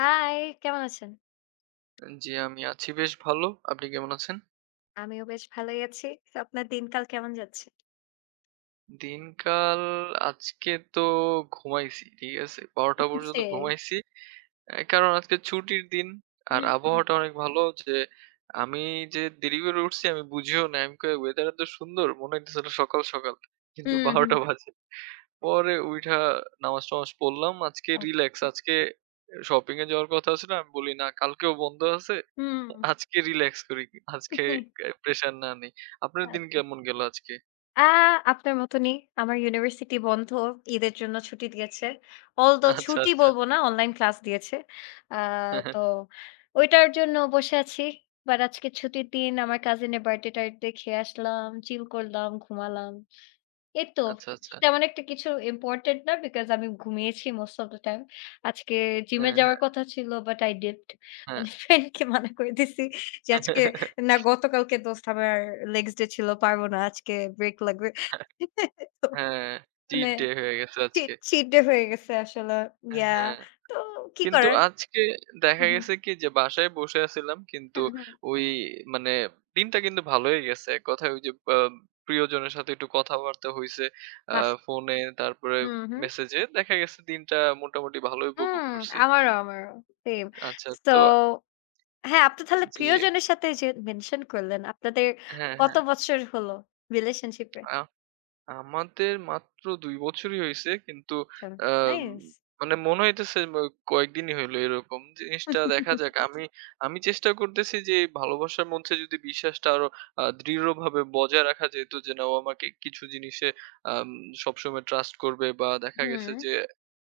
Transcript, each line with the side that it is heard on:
left: High, কেমন আছেন?
right: জি, আমি আছি বেশ ভালো। আপনি কেমন আছেন?
left: আমিও বেশ ভালোই আছি। তো আপনার দিনকাল কেমন যাচ্ছে?
right: দিনকাল আজকে তো ঘুমাইছি। ঠিক আছে? ১২টা পর্যন্ত
left: সেই।
right: ঘুমাইছি। কারণ আজকে ছুটির দিন। আর
left: হুম, হুম।
right: আবহাওয়াটা অনেক ভালো যে আমি যে দেরি করে উঠছি আমি বুঝিও নাই। আমি কই ওয়েদার এত সুন্দর মনে হইতেছিল সকাল, সকাল। কিন্তু
left: হুম, হুম।
right: ১২টা বাজে। পরে উইঠা নামাজ-টামাজ পড়লাম। আজকে
left: আচ্ছা,
right: রিল্যাক্স।
left: আচ্ছা।
right: শপিং এ যাওয়ার কথা ছিল। আমি বলি না কালকেও বন্ধ আছে।
left: হুম।
right: আজকে রিল্যাক্স করি। আজকে এ প্রেশার না নেই। আপনার দিন
left: আচ্ছা।
right: কেমন গেল আজকে?
left: আ আপনার মতনই আমার ইউনিভার্সিটি বন্ধ। ঈদের জন্য ছুটি দিয়েছে। Although
right: আচ্ছা,
left: ছুটি
right: আচ্ছা।
left: বলবো না, অনলাইন ক্লাস দিয়েছে। আ তো ওইটার জন্য বসে আছি। বাট আজকে ছুটির দিন। আমার কাজিনের বার্থডে-টার্থডে খেয়ে আসলাম, চিল করলাম, ঘুমালাম। এই তো
right: আচ্ছা, আচ্ছা।
left: তেমন একটা কিছু ইম্পোর্টেন্ট না বিকজ আমি ঘুমিয়েছি মোস্ট অফ দ্যা টাইম। আজকে জিমে
right: হ্যাঁ,
left: যাওয়ার
right: হ্যাঁ,
left: কথা ছিল বাট আই ডিডন্ট
right: হ্যাঁ।
left: মানে ফ্রেন্ডকে মানা করে দিছি যে আজকে না গতকালকে দোস্ত আমার লেগস ডে ছিল পারব না আজকে ব্রেক লাগবে। তো
right: হ্যাঁ, চিট
left: মানে
right: ডে হয়ে গেছে
left: চি
right: আজকে।
left: চিট ডে হয়ে গেছে আসলে। ইয়া
right: হ্যাঁ।
left: তো কি
right: কিন্তু
left: করার?
right: আজকে
left: হু,
right: দেখা
left: হু,
right: গেছে কি যে বাসায় বসে আছিলাম,
left: হু,
right: কিন্তু
left: হু।
right: ওই মানে দিনটা কিন্তু ভালোই গেছে। এক কথায় ওই যে আ প্রিয়জনের সাথে একটু কথাবার্তা হইছে। আ
left: বাহ!
right: ফোনে, তারপরে
left: হু, হু।
right: মেসেজে দেখা গেছে দিনটা মোটামুটি ভালোই উপভোগ
left: হুম,
right: করছি।
left: আমারও সেম।
right: আচ্ছা,
left: সো
right: তো
left: হ্যাঁ, আপনি তাহলে
right: জি।
left: প্রিয়জনের সাথে যে মেনশন করলেন, আপনাদের
right: হ্যাঁ,
left: কত
right: হ্যাঁ।
left: বছর হলো রিলেশনশিপ এ?
right: আ আমাদের মাত্র ২ বছরই হইছে কিন্তু আম
left: নাইস।
right: মানে মনে হইতেছে কয়েকদিনই হইলো এরকম। জিনিসটা দেখা যাক। আমি আমি চেষ্টা করতেছি যে এই ভালোবাসার মধ্যে যদি বিশ্বাসটা আরো দৃঢ়ভাবে বজায় রাখা যেত, যে না ও আমাকে কিছু জিনিসে আম সবসময় ট্রাস্ট করবে, বা দেখা
left: হুম,
right: গেছে যে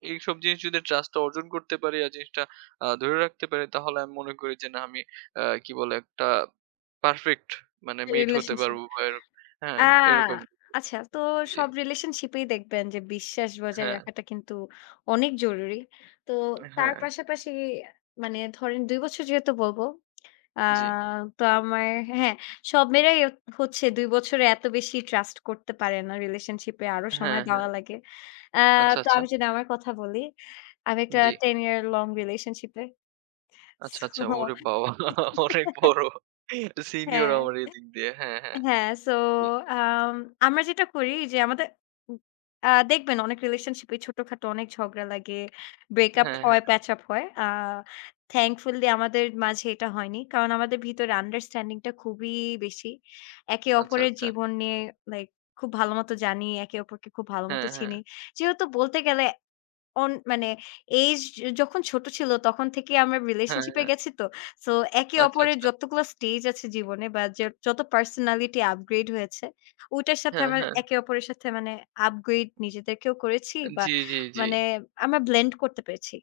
right: এইসব জিনিস যদি ট্রাস্টটা অর্জন করতে পারি আর জিনিসটা ধরে রাখতে পারি, তাহলে আমি মনে করি যে না আমি আ কি বলে একটা পারফেক্ট মানে মেট হতে
left: রিলেশনশিপ।
right: পারবো বা
left: আ
right: হ্যাঁ, এরকম।
left: আচ্ছা তো
right: জি।
left: সব রিলেশনশিপেই দেখবেন যে বিশ্বাস বজায়
right: হ্যাঁ,
left: রাখাটা কিন্তু অনেক জরুরি। তো তার
right: হ্যাঁ।
left: পাশাপাশি মানে ধরেন ২ বছর যেহেতু বলবো, আ
right: জি।
left: তো আমার হ্যাঁ, সব মেয়েরাই হচ্ছে ২ বছরে এত বেশি ট্রাস্ট করতে পারে না রিলেশনশিপে আরো
right: হ্যাঁ,
left: সময়
right: হ্যাঁ।
left: দেওয়া লাগে। আ
right: আচ্ছা,
left: তো
right: আচ্ছা।
left: আমি যদি আমার কথা বলি, আমি একটা
right: জি।
left: ১০ ইয়ার লং রিলেশনশিপে।
right: আচ্ছা, আচ্ছা।
left: সো
right: ওরে বাবা! অনেক বড় সিনিয়র
left: হ্যাঁ।
right: আমার এদিক দিয়ে। হ্যাঁ, হ্যাঁ।
left: হ্যাঁ, সো
right: জি।
left: আম আমরা যেটা করি যে আমাদের উম আ দেখবেন অনেক রিলেশনশিপ এ ছোটখাটো অনেক ঝগড়া লাগে, ব্রেকআপ
right: হ্যাঁ,
left: হয়,
right: হ্যাঁ।
left: প্যাচ আপ হয়। থ্যাঙ্কফুলি আমাদের মাঝে এটা হয়নি। কারণ আমাদের ভিতরে আন্ডারস্ট্যান্ডিং টা খুবই বেশি। একে
right: আচ্ছা,
left: অপরের
right: আচ্ছা।
left: জীবন নিয়ে লাইক খুব ভালোমতো জানি, একে অপরকে খুব
right: হ্যাঁ,
left: ভালোমতো
right: হ্যাঁ।
left: চিনি। যেহেতু বলতে গেলে অন মানে এইজ যখন ছোট ছিল তখন থেকেই আমরা
right: হ্যাঁ,
left: রিলেশনশিপ এ
right: হ্যাঁ।
left: গেছি তো। সো একে
right: আচ্ছা,
left: অপরের
right: আচ্ছা।
left: যতগুলো স্টেজ আছে জীবনে বা যত পার্সোনালিটি আপগ্রেড হয়েছে, ওইটার সাথে
right: হ্যাঁ,
left: আমরা
right: হ্যাঁ।
left: একে অপরের সাথে মানে আপগ্রেড নিজেদেরকেও করেছি বা
right: জি, জি, জি।
left: মানে আমরা ব্লেন্ড করতে পেরেছি।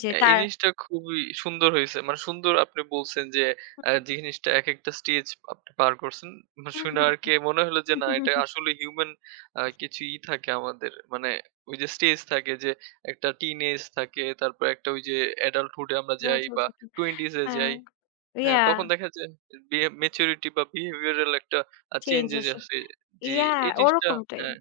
left: যে
right: হ্যাঁ, এই
left: তার
right: জিনিসটা খুবই সুন্দর হইছে। মানে সুন্দর আপনি বলছেন যে, জিনিসটা একেকটা স্টেজ আপনি পার করছেন। মানে
left: হুম,
right: শুইনা
left: হুম,
right: আরকি মনে হলো যে না
left: হুম।
right: এটা
left: হুম,
right: আসলে হিউমেন কিছু থাকে আমাদের। মানে ওই যে স্টেজ থাকে যে একটা টিন এজ থাকে, তারপর একটা ওই যে এডাল্টহুড এ আমরা
left: এটাও
right: যাই
left: চলতে
right: বা
left: থাকে।
right: 20s এ
left: হ্যাঁ,
right: যাই। হ্যাঁ,
left: ইয়া
right: তখন দেখা যায় ম্যাচুরিটি বা বিহেভিয়ারাল একটা
left: চেঞ্জ
right: চেঞ্জেস
left: আসে।
right: আসে। জি,
left: ইয়া
right: এই জিনিসটা
left: ওরকমটাই।
right: হ্যাঁ।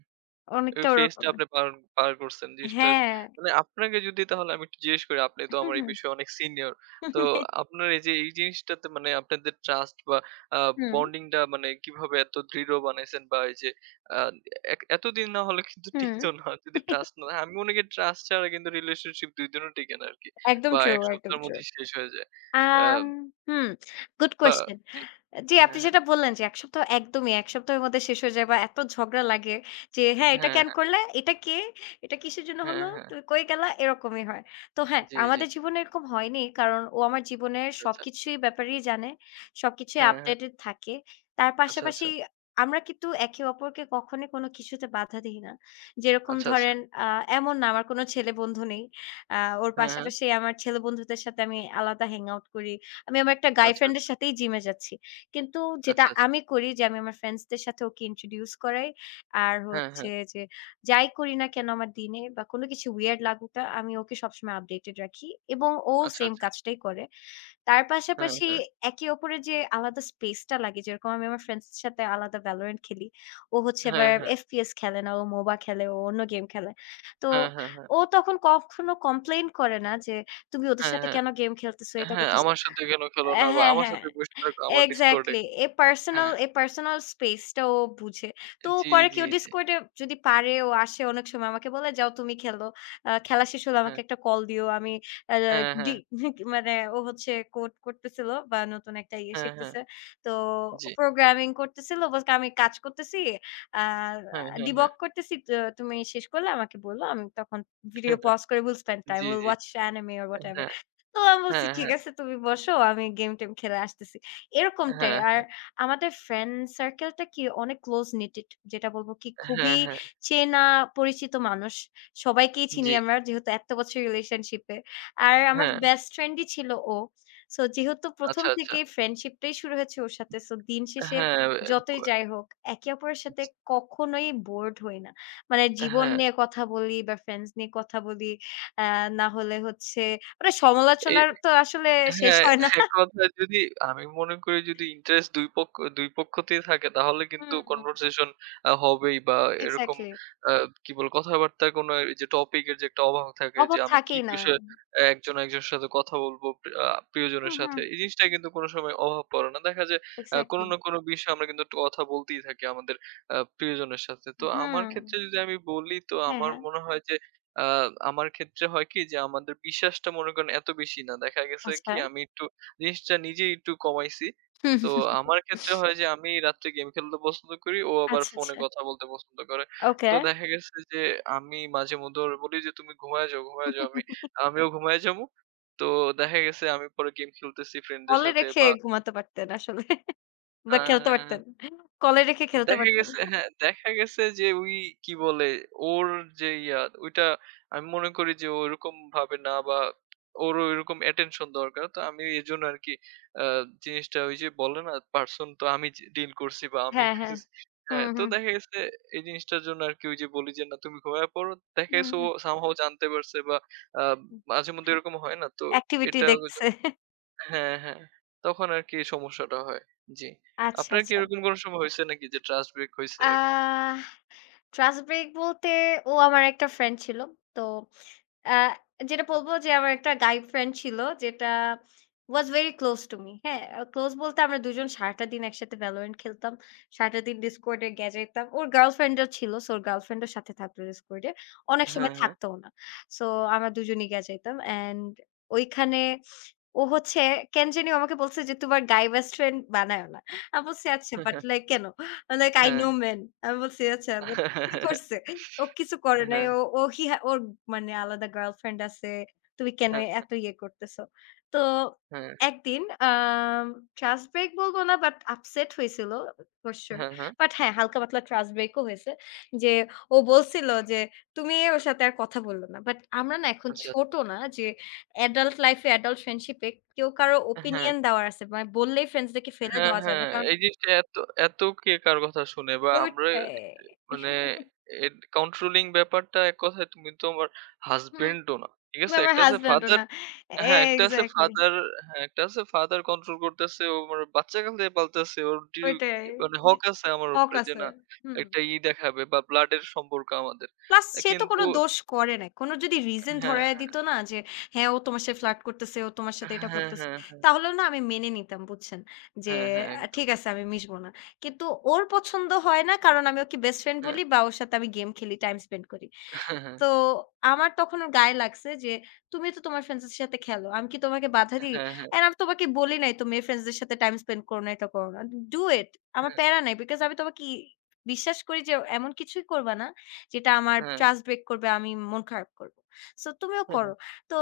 right: ওই
left: অনেকটা
right: ফেজটা
left: ওরকম।
right: আপনি পার পার করছেন। জিনিসটা
left: হ্যাঁ।
right: মানে আপনাকে যদি তাহলে আমি একটু জিজ্ঞেস করি, আপনি তো
left: হুম,
right: আমার এই
left: হুম।
right: বিষয়ে অনেক সিনিয়র। তো আপনার এই যে এই জিনিসটাতে মানে আপনাদের ট্রাস্ট বা আ
left: হুম,
right: বন্ডিং টা মানে কিভাবে এত দৃঢ় বানাইছেন বা এই যে আ এক এতদিন না হলে কিন্তু
left: হুম।
right: টিকতো না যদি ট্রাস্ট না, আমি মনে করি ট্রাস্ট ছাড়া কিন্তু রিলেশনশিপ ২ জনের টিকে না আরকি।
left: একদম
right: বা
left: ট্রু,
right: ১
left: একদম
right: সপ্তাহের
left: ট্রু।
right: মধ্যেই শেষ হয়ে যায়। আ
left: আম হুম, গুড
right: বা
left: কোয়েশ্চেন।
right: জি।
left: জি,
right: হ্যাঁ,
left: আপনি
right: হ্যাঁ।
left: যেটা বললেন যে ১ সপ্তাহ একদমই ১ সপ্তাহের মধ্যে শেষ হয়ে যায় বা এত ঝগড়া লাগে যে, "হ্যাঁ, এটা
right: হ্যাঁ,
left: কেন
right: হ্যাঁ,
left: করলা? এটা কে? এটা কিসের জন্য
right: হ্যাঁ,
left: হলো?
right: হ্যাঁ।
left: তুমি কই গেলা?" এরকমই হয়। তো হ্যাঁ,
right: জি, জি।
left: আমাদের জীবনে এরকম হয়নি। কারণ ও আমার জীবনের
right: আচ্ছা, আচ্ছা।
left: সবকিছুই ব্যাপারেই জানে। সবকিছুই
right: হ্যাঁ, হ্যাঁ।
left: আপডেটেড থাকে। তার
right: আচ্ছা,
left: পাশাপাশি
right: আচ্ছা।
left: আমরা কিন্তু একে অপরকে কখনোই কোনো কিছুতে বাধা দেই না। যেরকম
right: আচ্ছা, আচ্ছা।
left: ধরেন আ এমন না আমার কোনো ছেলে বন্ধু নেই। আ ওর
right: হ্যাঁ, হ্যাঁ।
left: পাশাপাশি আমার ছেলে বন্ধুদের সাথে আমি আলাদা হ্যাং আউট করি। আমি আমার একটা গাই
right: আচ্ছা।
left: ফ্রেন্ড এর সাথেই জিমে যাচ্ছি। কিন্তু যেটা
right: আচ্ছা, আচ্ছা।
left: আমি করি যে আমি আমার ফ্রেন্ডস দের সাথে ওকে ইন্ট্রোডিউস করাই। আর
right: হ্যাঁ, হ্যাঁ।
left: হচ্ছে যে যাই করি না কেন আমার দিনে বা কোনো কিছু উইয়ার্ড লাগুক না, আমি ওকে সবসময় আপডেটেড রাখি এবং ও
right: আচ্ছা,
left: সেম
right: আচ্ছা।
left: কাজটাই করে। তার
right: হ্যাঁ,
left: পাশাপাশি
right: হ্যাঁ।
left: একে অপরের যে আলাদা স্পেসটা লাগে, যেরকম আমি আমার ফ্রেন্ডস এর সাথে আলাদা Valorant খেলি। ও হচ্ছে
right: হ্যাঁ,
left: আবার
right: হ্যাঁ।
left: FPS খেলে না, ও MOBA খেলে, ও অন্য গেম খেলে। তো
right: হ্যাঁ, হ্যাঁ, হ্যাঁ।
left: ও তখন কখনো কমপ্লেইন করে না যে, "তুমি ওদের
right: হ্যাঁ,
left: সাথে
right: হ্যাঁ।
left: কেন গেম খেলতেছো? এটা
right: হ্যাঁ,
left: করতেছো।"
right: আমার সাথে কেন খেলো না? বা
left: হ্যাঁ,
right: আমার
left: হ্যাঁ।
right: সাথে বসে থাকো আমার Discord এ।
left: এক্সাক্টলি। এ পার্সোনাল
right: হ্যাঁ।
left: এ পার্সোনাল স্পেসটা ও বুঝে। তো ও
right: জি,
left: করে কি
right: জি,
left: ও
right: জি।
left: Discord এ যদি পারে ও আসে অনেক সময় আমাকে বলে, "যাও তুমি খেলো। খেলা শেষ হলে
right: হ্যাঁ,
left: আমাকে একটা কল দিও।" আমি আ
right: হ্যাঁ,
left: ডি
right: হ্যাঁ।
left: মানে ও হচ্ছে কোড করতেছিল বা নতুন একটা ইয়ে
right: হ্যাঁ, হ্যাঁ।
left: শিখতেছে। তো
right: জি।
left: প্রোগ্রামিং করতেছিল। বলছে, "আমি কাজ করতেছি। আ
right: হ্যাঁ, হ্যাঁ, হ্যাঁ।
left: ডিবাগ করতেছি। তো তুমি শেষ করলে আমাকে বলো।" আমি তখন ভিডিও পজ করে, "We'll spend time.
right: G,
left: We'll
right: G.
left: watch anime or whatever."
right: হ্যাঁ,
left: তো আমি বলছি,
right: হ্যাঁ,
left: "ঠিক
right: হ্যাঁ।
left: আছে তুমি বসো। আমি গেম-টেম খেলে আসতেছি।" এরকমটাই। আর
right: হ্যাঁ,
left: আমাদের ফ্রেন্ড সার্কেলটা কি অনেক ক্লোজ knitted যেটা বলব কি
right: হ্যাঁ,
left: খুবই
right: হ্যাঁ।
left: চেনা পরিচিত মানুষ। সবাইকেই চিনি
right: জি।
left: আমরা যেহেতু এত বছর রিলেশনশিপে। আর আমার
right: হ্যাঁ।
left: বেস্ট ফ্রেন্ডই ছিল ও। সো যেহেতু প্রথম
right: আচ্ছা, আচ্ছা।
left: থেকেই ফ্রেন্ডশিপটাই শুরু হয়েছে ওর সাথে। সো দিন শেষে
right: হ্যাঁ, এ ব
left: যতই যাই হোক, একে অপরের সাথে কখনোই বোরড হই না। মানে জীবন
right: হ্যাঁ।
left: নিয়ে কথা বলি বা ফ্রেন্ডস নিয়ে কথা বলি। আ না হলে হচ্ছে মানে সমালোচনার
right: এ
left: তো আসলে শেষ
right: হ্যাঁ,
left: হয় না।
right: এক কথায় যদি আমি মনে করি যদি ইন্টারেস্ট দুই পক্ষ দুই পক্ষতেই থাকে, তাহলে কিন্তু
left: হুম,
right: কনভারসেশন হবেই, বা এরকম
left: এক্সাক্টলি।
right: আ কি বলবো কথাবার্তার কোনো এইযে টপিক এর যে একটা অভাব থাকে যে
left: অভাব
right: আমি কি
left: থাকেই না।
right: বিষয়ে একজন একজনের সাথে কথা বলবো আ প্রিয়জনের
left: হুম,
right: সাথে।
left: হুম।
right: এই জিনিসটা কিন্তু কোনো সময় অভাব পড়ে না। দেখা যায় কোনো
left: এক্সাক্টলি।
right: না কোনো বিষয়ে আমরা কিন্তু একটু কথা বলতেই থাকি আমাদের প্রিয়জনের সাথে। তো আমার
left: হুম।
right: ক্ষেত্রে যদি আমি বলি, তো
left: হ্যাঁ,
right: আমার
left: হ্যাঁ।
right: মনে হয় যে আ আমার ক্ষেত্রে হয় কি যে আমাদের বিশ্বাসটা মনে করেন এত বেশি না। দেখা গেছে কি
left: আচ্ছা।
right: আমি একটু জিনিসটা নিজেই একটু কমাইছি।
left: হুম,
right: তো আমার ক্ষেত্রে হয় যে আমি রাত্রে গেম খেলতে পছন্দ করি, ও আবার
left: আচ্ছা,
right: ফোনে
left: আচ্ছা।
right: কথা বলতে পছন্দ করে। তো
left: ওকে।
right: দেখা গেছে যে আমি মাঝে-মধ্যে ওরে বলি যে, "তুমি ঘুমায়া যাও, ঘুমায়া যাও।" আমিও ঘুমায়া যাবো। তো দেখা গেছে আমি পরে গেম খেলতেছি ফ্রেন্ডদের
left: কলে
right: সাথে
left: রেখে
right: বা
left: ঘুমাতে পারতেন আসলে
right: আ
left: বা খেলতে পারতেন। কলে রেখে খেলতে
right: দেখা
left: পারতেন।
right: গেছে হ্যাঁ, দেখা গেছে যে ওই কি বলে ওর যে ইয়া ওইটা আমি মনে করি যে ওরকম ভাবে না, বা ওরও এরকম attention দরকার। তো আমি এজন্য আরকি আ জিনিসটা ওই যে বলে না person, তো আমি যে ডিল করছি বা আমি
left: হ্যাঁ, হ্যাঁ।
right: ফেস হ্যাঁ,
left: হুম,
right: তো
left: হুম।
right: দেখা গেছে এই জিনিসটার জন্য আরকি ওই যে বলি যে না তুমি ঘুমায়ে পড়ো। দেখা
left: হুম,
right: গেছে ও
left: হুম,
right: somehow জানতে পারছে বা আ
left: হুম।
right: মাঝে মধ্যে এরকম হয় না? তো
left: অ্যাক্টিভিটি
right: এটা
left: দেখছে।
right: হ্যাঁ, হ্যাঁ। তখন আরকি এই সমস্যাটা হয়। জি।
left: আচ্ছা,
right: আপনার কি
left: আচ্ছা।
right: এরকম কোনো সময় হইছে নাকি যে ট্রাস্ট ব্রেক হইছে
left: আ
right: এরকম?
left: ট্রাস্ট ব্রেক বলতে ও আমার একটা ফ্রেন্ড ছিল। তো আ যেটা বলব যে আমার একটা গাই ফ্রেন্ড ছিল যেটা was very close to me হ্যাঁ? ক্লোজ বলতে আমরা ২ জন সারাটা দিন একসাথে Valorant খেলতাম। সারাটা দিন Discord এ গেজাইতাম। ওর গার্লফ্রেন্ড ও ছিল। সো ওর গার্লফ্রেন্ড এর সাথে থাকতো Discord এ। অনেক
right: হ্যাঁ,
left: সময়
right: হ্যাঁ।
left: থাকতোও না। সো আমরা দুজনেই গেজাইতাম। অ্যান্ড ওইখানে ও হচ্ছে কেন জানি আমাকে বলছে যে, "তোমার গাই বেস্ট ফ্রেন্ড বানায়ও না।" আমি বলছি, "আচ্ছা বাট
right: হ্যাঁ।
left: লাইক কেন?" লাইক, "I
right: হ্যাঁ,
left: know men" আমি বলছি, "আচ্ছা বাট" কি করছে? ও কিছু করে নাই।
right: হ্যাঁ,
left: ও ও হি হ্যাঁ, ওর মানে আলাদা গার্লফ্রেন্ড আছে। তুমি কেন
right: হ্যাঁ,
left: এত ইয়ে করতেছো? তো একদিন আম ট্রাশ ব্রেক বলব না বাট আপসেট হইছিল ফর সিউর।
right: হ্যাঁ, হ্যাঁ।
left: বাট হ্যাঁ, হালকা পাতলা ট্রাশ ব্রেক ও হয়েছে। যে ও বলছিল যে, "তুমি ওর সাথে আর কথা বললো না।" বাট আমরা না এখন
right: আচ্ছা,
left: ছোট
right: আচ্ছা।
left: না যে এডাল্ট লাইফ এ এডাল্ট ফ্রেন্ডশিপ এ কেউ কারো
right: হ্যাঁ,
left: ওপিনিয়ন দেওয়ার আছে। মানে বললেই ফ্রেন্ডস দেরকে ফেলে
right: হ্যাঁ,
left: দেওয়া যায়
right: হ্যাঁ।
left: না। কারণ
right: এই জিনিসটা এত এত কে কার কথা শুনে বা আমরা
left: ওটাই।
right: মানে এর কন্ট্রোলিং ব্যাপারটা, এক কথায় তুমি তোমার
left: হুম।
right: হাসব্যান্ড ও না। ঠিক
left: তুমি
right: আছে?
left: আমার
right: একটা আছে
left: হাসব্যান্ড ও
right: ফাদার
left: না।
right: হ্যাঁ, একটা আছে
left: এক্সাক্টলি
right: ফাদার হ্যাঁ, একটা আছে ফাদার কন্ট্রোল করতেছে। ও আমার বাচ্চাকাল থেকে পালতেছে। ওর ডিউ
left: ওইটাই।
right: মানে
left: জি
right: হক আছে আমার
left: শখ
right: উপরে যে
left: আছে।
right: না
left: হুম।
right: একটা ই দেখাবে বা ব্লাড এর সম্পর্ক আমাদের।
left: প্লাস
right: আ
left: সে তো
right: কিন্তু
left: কোন দোষ করে নাই। কোন যদি রিজন
right: হ্যাঁ,
left: ধরায় দিত না যে, হ্যাঁ, ও তোমার সাথে ফ্লার্ট করতেছে, ও তোমার সাথে এটা
right: হ্যাঁ,
left: করতেছে।
right: হ্যাঁ,
left: তাহলেও না আমি মেনে নিতাম বুঝছেন? যে
right: হ্যাঁ, হ্যাঁ, একদম।
left: ঠিক আছে আমি মিশবো না। কিন্তু ওর পছন্দ হয় না কারণ আমি ওকে বেস্ট ফ্রেন্ড
right: হ্যাঁ,
left: বলি বা ওর সাথে আমি গেম খেলি, টাইম স্পেন্ড করি।
right: হ্যাঁ, হ্যাঁ,
left: তো আমার তখন ওর গায়ে লাগছে যে, "তুমি তো তোমার ফ্রেন্ডস এর সাথে খেলো। আমি কি তোমাকে বাধা দিই?
right: হ্যাঁ, হ্যাঁ,
left: অ্যান্ড আমি তোমাকে বলি নাই তুমি এই ফ্রেন্ডস দের সাথে টাইম স্পেন্ড করো না, এটা করো না। Do it. আমার
right: হ্যাঁ,
left: প্যারা নাই। বিকজ আমি তোমাকে বিশ্বাস করি যে এমন কিছুই করবা না যেটা আমার
right: হ্যাঁ,
left: ট্রাস্ট ব্রেক করবে, আমি মন খারাপ করব। সো তুমিও
right: হ্যাঁ, হ্যাঁ,
left: করো।" তো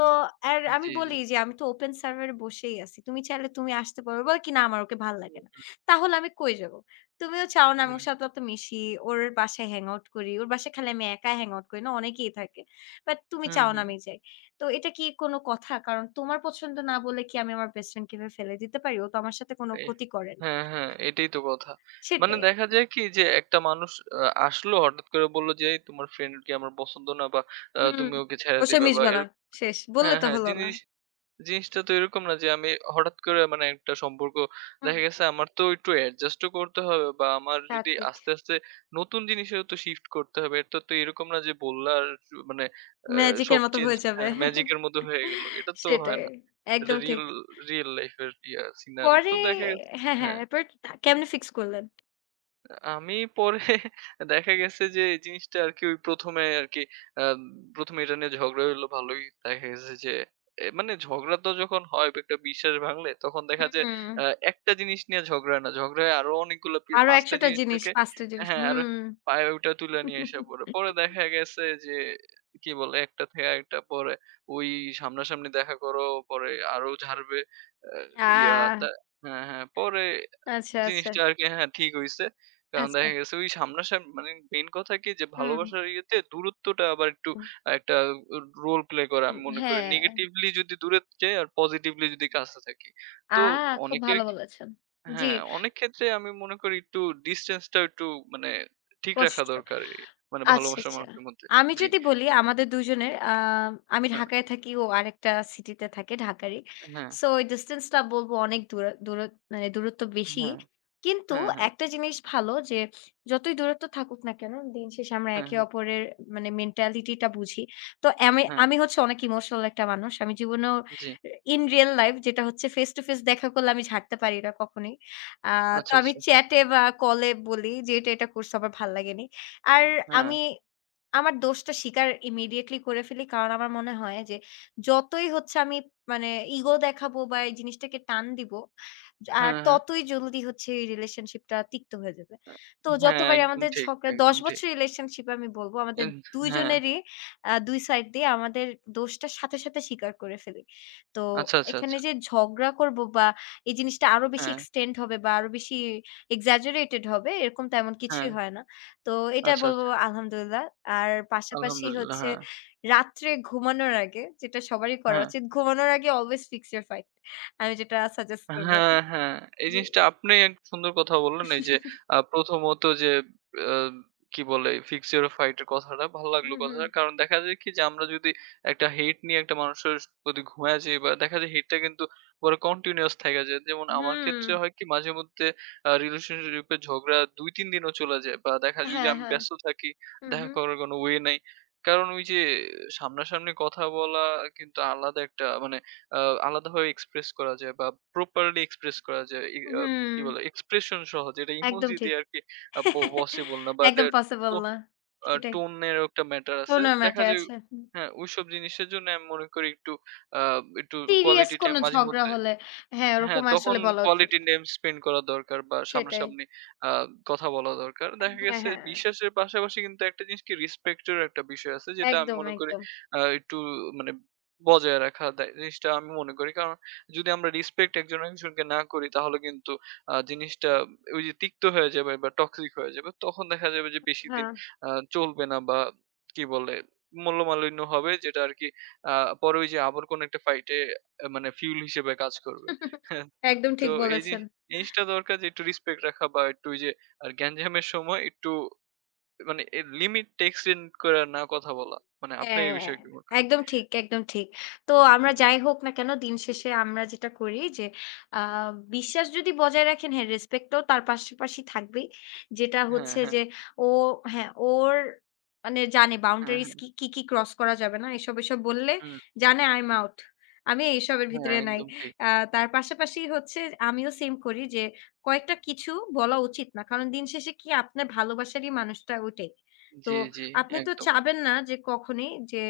left: আর
right: জি,
left: আমি বলি
right: জি।
left: যে, "আমি তো ওপেন সার্ভার এ বসেই আছি। তুমি চাইলে তুমি আসতে পারো।" বলে কি, "না আমার ওকে ভাল লাগে না।" তাহলে আমি কই যাব? তুমিও চাও না আমি
right: হুম,
left: ওর সাথে অত মিশি। ওর বাসায় হ্যাং আউট করি। ওর বাসায় খালি আমি একা হ্যাং আউট করি না, অনেকেই থাকে। বাট তুমি
right: হুম,
left: চাও না
right: হুম,
left: আমি যাই। তো এটা কি কোনো কথা? কারণ তোমার পছন্দ না বলে কি আমি আমার বেস্ট ফ্রেন্ড কিভাবে ফেলে দিতে পারি? ও তো আমার সাথে কোনো
right: এই
left: ক্ষতি করেনি।
right: হ্যাঁ, হ্যাঁ, এটাই তো কথা। মানে
left: সেটাই।
right: দেখা যায় কি যে একটা মানুষ আ আসলো হঠাৎ করে, বলল যে, "এই তোমার ফ্রেন্ড কে আমার পছন্দ না বা
left: হুম।
right: তুমি ওকে ছেড়ে
left: ওর সাথে
right: দিবা" বা
left: মিশবো না।
right: এরকম
left: শেষ। বললে
right: হ্যাঁ,
left: তো
right: হ্যাঁ।
left: হলো না।
right: জিনিসটা তো এরকম না যে আমি হঠাৎ করে মানে একটা সম্পর্ক
left: হুম,
right: দেখা গেছে আমার তো একটু অ্যাডজাস্ট ও করতে হবে, বা আমার
left: তা
right: যদি
left: ঠিক।
right: আস্তে, আস্তে নতুন জিনিসেও তো শিফট করতে হবে। এটা তো এরকম না যে বললা আর মানে আ
left: ম্যাজিকের
right: সব
left: মতো
right: চেঞ্জ
left: হয়ে যাবে।
right: হ্যাঁ, ম্যাজিকের মতো হয়ে গেল। এটা তো হয়
left: সেটাই।
right: না। এটা
left: একদম ঠিক।
right: রিয়েল, রিয়েল লাইফ এর ইয়া সিনারি তো
left: পরে
right: দেখা গেছে
left: হ্যাঁ, হ্যাঁ।
right: হ্যাঁ।
left: এরপর তা কেমনে ফিক্স করলেন?
right: আমি পরে দেখা গেছে যে এই জিনিসটা আরকি ওই ১ম এ আরকি আ ১ম এ এটা নিয়ে ঝগড়া হইলো ভালোই। দেখা গেছে যে মানে ঝগড়া তো যখন হয় একটা বিশ্বাস ভাঙলে, তখন দেখা যায়
left: হুম।
right: আ একটা জিনিস নিয়ে ঝগড়া হয় না। ঝগড়া হয় আরো অনেকগুলো,
left: আরো
right: ৫
left: ১০০
right: টা
left: টা
right: জিনিস
left: জিনিস,
right: থাকে,
left: ৫ টা জিনিস।
right: হ্যাঁ, আর
left: হুম।
right: পায়ে ওইটা তুলে নিয়ে এসে পড়ে। পরে দেখা গেছে যে কি বলে একটা থেকে আরেকটা পরে ওই সামনাসামনি দেখা করো, পরে আরো ঝাড়বে। আ ইয়া দা
left: আ
right: হ্যাঁ, হ্যাঁ, পরে
left: আচ্ছা, আচ্ছা,
right: জিনিসটা আরকি হ্যাঁ, ঠিক হইছে। কারণ
left: আচ্ছা।
right: দেখা গেছে ওই সামনাসামনি, মানে মেইন কথা কি যে
left: হুম।
right: ভালোবাসার ইয়েতে দূরত্বটা আবার একটু একটা রোল প্লে করে আমি মনে করি।
left: হ্যাঁ,
right: নেগেটিভলি যদি দূরে যাই আর পজিটিভলি যদি কাছে থাকি।
left: আ
right: তো
left: খুব
right: অনেকের
left: ভালো বলেছেন। জি,
right: হ্যাঁ, অনেক ক্ষেত্রে আমি মনে করি একটু ডিসট্যান্সটা একটু মানে ঠিক রাখা
left: কষ্ট।
right: দরকার। মানে
left: আচ্ছা,
right: ভালোবাসার
left: আচ্ছা।
right: মানুষের মধ্যে।
left: আমি
right: জি।
left: যদি বলি আমাদের ২ জনের আমি
right: হ্যাঁ,
left: ঢাকায় থাকি, ও আরেকটা সিটিতে থাকে ঢাকারই।
right: হ্যাঁ,
left: সো এই ডিসট্যান্স টা বলব অনেক দূরা দূর মানে দূরত্ব বেশি।
right: হ্যাঁ,
left: কিন্তু
right: হ্যাঁ, হ্যাঁ,
left: একটা জিনিস ভালো যে যতই দূরত্ব থাকুক না কেন, দিন শেষে আমরা
right: হ্যাঁ,
left: একে
right: হ্যাঁ,
left: অপরের মানে মেন্টালিটি টা বুঝি। তো আমি
right: হ্যাঁ,
left: আমি হচ্ছে অনেক ইমোশনাল একটা মানুষ। আমি জীবনেও
right: জি।
left: ইন রিয়াল লাইফ যেটা হচ্ছে ফেস টু ফেস দেখা করলে আমি ঝাড়তে পারি না কখনোই। আ তো
right: আচ্ছা,
left: আমি
right: আচ্ছা।
left: চ্যাটে বা কলে বলি যে, "এটা, এটা করছো আমার ভাল লাগেনি।" আর
right: হ্যাঁ,
left: আমি আমার দোষটা স্বীকার ইমিডিয়েটলি করে ফেলি। কারণ আমার মনে হয় যে, যতই হচ্ছে আমি মানে ইগো দেখাবো বা এই জিনিসটাকে টান দিব, আর
right: হ্যাঁ, হ্যাঁ।
left: ততই জলদি হচ্ছে এই রিলেশনশিপটা তিক্ত হয়ে যাবে। তো
right: হ্যাঁ,
left: যতবারই
right: একদম
left: আমাদের
right: ঠিক,
left: ঝগড়া
right: একদম
left: ১০
right: ঠিক।
left: বছর রিলেশনশিপ আমি বলব আমাদের
right: এন
left: ২
right: হ্যাঁ।
left: জনেরই ২ সাইড দিয়ে আমাদের দোষটা সাথে, সাথে স্বীকার করে ফেলি। তো
right: আচ্ছা, আচ্ছা,
left: এখানে
right: আচ্ছা।
left: যে ঝগড়া করব বা এই জিনিসটা আরো বেশি
right: হ্যাঁ,
left: এক্সটেন্ড হবে বা আরো বেশি এক্সাজারেটেড হবে এরকম তেমন
right: হ্যাঁ।
left: কিছুই হয় না। তো এটা
right: আচ্ছা,
left: বলবো
right: আচ্ছা।
left: আলহামদুলিল্লাহ। আর পাশাপাশি
right: আলহামদুলিল্লাহ।
left: হচ্ছে
right: হ্যাঁ,
left: রাত্রে ঘুমানোর আগে যেটা সবারই করা
right: হ্যাঁ।
left: উচিত, ঘুমানোর আগে অলওয়েজ ফিক্স ইউর ফাইট। আমি যেটা সাজেস্ট করব
right: হ্যাঁ, হ্যাঁ। এই
left: যে
right: জিনিসটা আপনি এক সুন্দর কথা বললেন। এই যে আ প্রথমত যে আ কি বলে fix your fight এর কথাটা ভালো লাগলো
left: হুম, হুম,
right: কথাটা। কারণ দেখা যায় কি যে আমরা যদি একটা hate নিয়ে একটা মানুষের প্রতি ঘুমায়া যাই, বা দেখা যায় hate টা কিন্তু পরে continuous থাইকা যায়। যেমন আমার ক্ষেত্রে
left: হুম।
right: হয় কি মাঝেমধ্যে relationship এর ঝগড়া ২-৩ দিনও চলে যায়। বা দেখা যায় যদি
left: হ্যাঁ,
right: আমি
left: হ্যাঁ।
right: ব্যস্ত থাকি,
left: হুম,
right: দেখা
left: হুম,
right: করার কোনো way নাই। কারণ ওই যে সামনাসামনি কথা বলা কিন্তু আলাদা একটা মানে আ আলাদাভাবে এক্সপ্রেস করা যায় বা প্রপারলি এক্সপ্রেস করা যায়। ই আ
left: হুম।
right: কি বলে এক্সপ্রেশন সহ যেটা
left: একদম
right: ইমোজি
left: ঠিক।
right: দিয়ে আরকি আ প পসিবল না। বাট এ
left: একদম পসিবল
right: টো
left: না।
right: আ
left: সেটাই।
right: টোন এরও একটা ম্যাটার আছে।
left: টোন এর
right: দেখা
left: ম্যাটার
right: যায়
left: আছে। হুম।
right: হ্যাঁ, ওইসব জিনিসের জন্য আমি মনে করি একটু আ একটু
left: সিরিয়াস
right: কোয়ালিটি টাইম
left: কোনো ঝগড়া
right: মাঝেমধ্যে
left: হলে হ্যাঁ,
right: হ্যাঁ,
left: ওরকম
right: তখন
left: আসলে বলা উচিত।
right: quality name spend করা দরকার বা
left: সেটাই।
right: সামনাসামনি আ কথা বলা দরকার। দেখা
left: হ্যাঁ,
right: গেছে
left: হ্যাঁ।
right: বিশ্বাসের পাশাপাশি কিন্তু একটা জিনিস কি respect এরও একটা বিষয় আছে যেটা আমি
left: একদম,
right: মনে করি
left: একদম।
right: আ একটু মানে বজায় রাখা দেয় জিনিসটা আমি মনে করি। কারণ যদি আমরা respect একজন একজনকে না করি, তাহলে কিন্তু জিনিসটা ওই যে তিক্ত হয়ে যাবে বা toxic হয়ে যাবে। তখন দেখা যাবে যে বেশিদিন
left: হ্যাঁ।
right: আ চলবে না বা কি বলে মূল্যমালিন্য হবে, যেটা আরকি আ পরে ওই যে আবার কোনো একটা fight এ মানে fuel হিসেবে কাজ করবে। হ্যাঁ,
left: একদম
right: তো
left: ঠিক
right: এই
left: বলেছেন।
right: জিনিস জিনিসটা দরকার যে একটু রেসপেক্ট রাখা বা একটু ওই যে আর গ্যাঞ্জামের সময় একটু মানে লিমিট এক্সটেন্ড করে না কথা বলা। মানে আপনি এই
left: হ্যাঁ,
right: বিষয়ে কি মনে হয়?
left: একদম ঠিক, একদম ঠিক। তো আমরা
right: জি।
left: যাই হোক না কেন দিন শেষে আমরা যেটা করি যে আ বিশ্বাস যদি বজায় রাখেন হ্যাঁ, রেসপেক্টটাও তার পাশাপাশি থাকবেই। যেটা
right: হ্যাঁ,
left: হচ্ছে
right: হ্যাঁ,
left: যে ও হ্যাঁ, ওর মানে জানে
right: হ্যাঁ,
left: বাউন্ডারিজ
right: হ্যাঁ,
left: কি, কি, কি ক্রস করা যাবে না। এসব, এসব বললে
right: হুম,
left: জানে আই এম আউট। আমি এইসবের
right: হ্যাঁ,
left: ভিতরে নাই।
right: একদম ঠিক।
left: আ তার পাশাপাশি হচ্ছে আমিও সেম করি যে কয়েকটা কিছু বলা উচিত না। কারণ দিন শেষে কি আপনার ভালোবাসারই মানুষটা ওইটাই। তো
right: জি, জি,
left: আপনি তো
right: একদম,
left: চাবেন না যে কখনই যে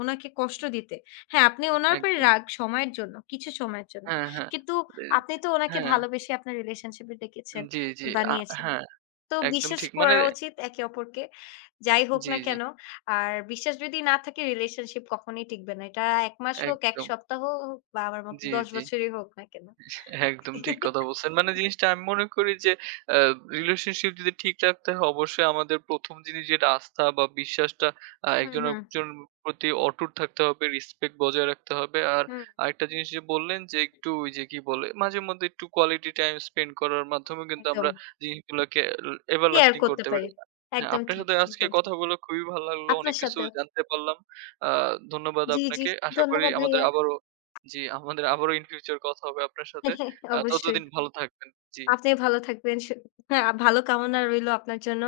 left: উনাকে কষ্ট দিতে। হ্যাঁ, আপনি উনার উপরে
right: একদম।
left: রাগ সময়ের জন্য, কিছু সময়ের জন্য।
right: হ্যাঁ, হ্যাঁ,
left: কিন্তু
right: এ
left: আপনি তো উনাকে
right: হ্যাঁ,
left: ভালোবেসে আপনার রিলেশনশিপ এ ডেকেছেন
right: জি, জি,
left: বা
right: আ
left: নিয়েছেন।
right: হ্যাঁ,
left: তো
right: একদম
left: বিশ্বাস
right: ঠিক। মানে
left: করা উচিত একে অপরকে। যাই হোক
right: জি,
left: না
right: জি,
left: কেন। আর বিশ্বাস যদি না থাকে রিলেশনশিপ কখনোই টিকবে না। এটা ১ মাস হোক, ১
right: একদম।
left: সপ্তাহ হোক বা আমার মত
right: জি,
left: ১০
right: জি।
left: বছরই হোক না কেন।
right: একদম ঠিক কথা বলছেন। মানে জিনিসটা আমি মনে করি যে আ রিলেশনশিপ যদি ঠিক রাখতে হয়, অবশ্যই আমাদের ১ম জিনিস যেটা আস্থা বা বিশ্বাসটা
left: হুম,
right: একজন
left: হুম,
right: আরেকজনের প্রতি অটুট থাকতে হবে, রেসপেক্ট বজায় রাখতে হবে। আর
left: হুম,
right: আরেকটা জিনিস যে বললেন যে একটু ওই যে কি বলে মাঝেমধ্যে একটু কোয়ালিটি টাইম স্পেন্ড করার মাধ্যমেও কিন্তু
left: একদম।
right: আমরা জিনিসগুলোকে
left: কি আর
right: এভারলাস্টিং
left: করতে
right: করতে পারি।
left: পারি?
right: হ্যাঁ,
left: একদম
right: আপনার
left: ঠিক,
right: সাথে আজকে
left: একদম ঠিক।
right: কথা বলে খুবই ভালো লাগলো। অনেক
left: আপনার
right: কিছু
left: সাথেও।
right: জানতে পারলাম। আ ধন্যবাদ
left: জি, জি।
right: আপনাকে। আশা করি
left: ধন্যবাদ
right: আমাদের
left: ভাইয়া।
right: আবারও জি, আমাদের আবারও ইন ফিউচার কথা হবে আপনার সাথে।
left: অবশ্যই।
right: ততদিন ভালো থাকবেন। জি,
left: আপনিও ভালো থাকবেন। সু হ্যাঁ, ভালো কামনা রইলো আপনার জন্য।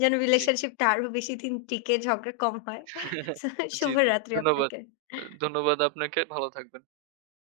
left: যেন
right: জি।
left: রিলেশনশিপটা আরো বেশি দিন টিকে, ঝগড়া কম হয়। সো
right: জি, জি।
left: শুভরাত্রি
right: ধন্যবাদ।
left: আপনাকে।
right: ধন্যবাদ আপনাকে। ভালো থাকবেন।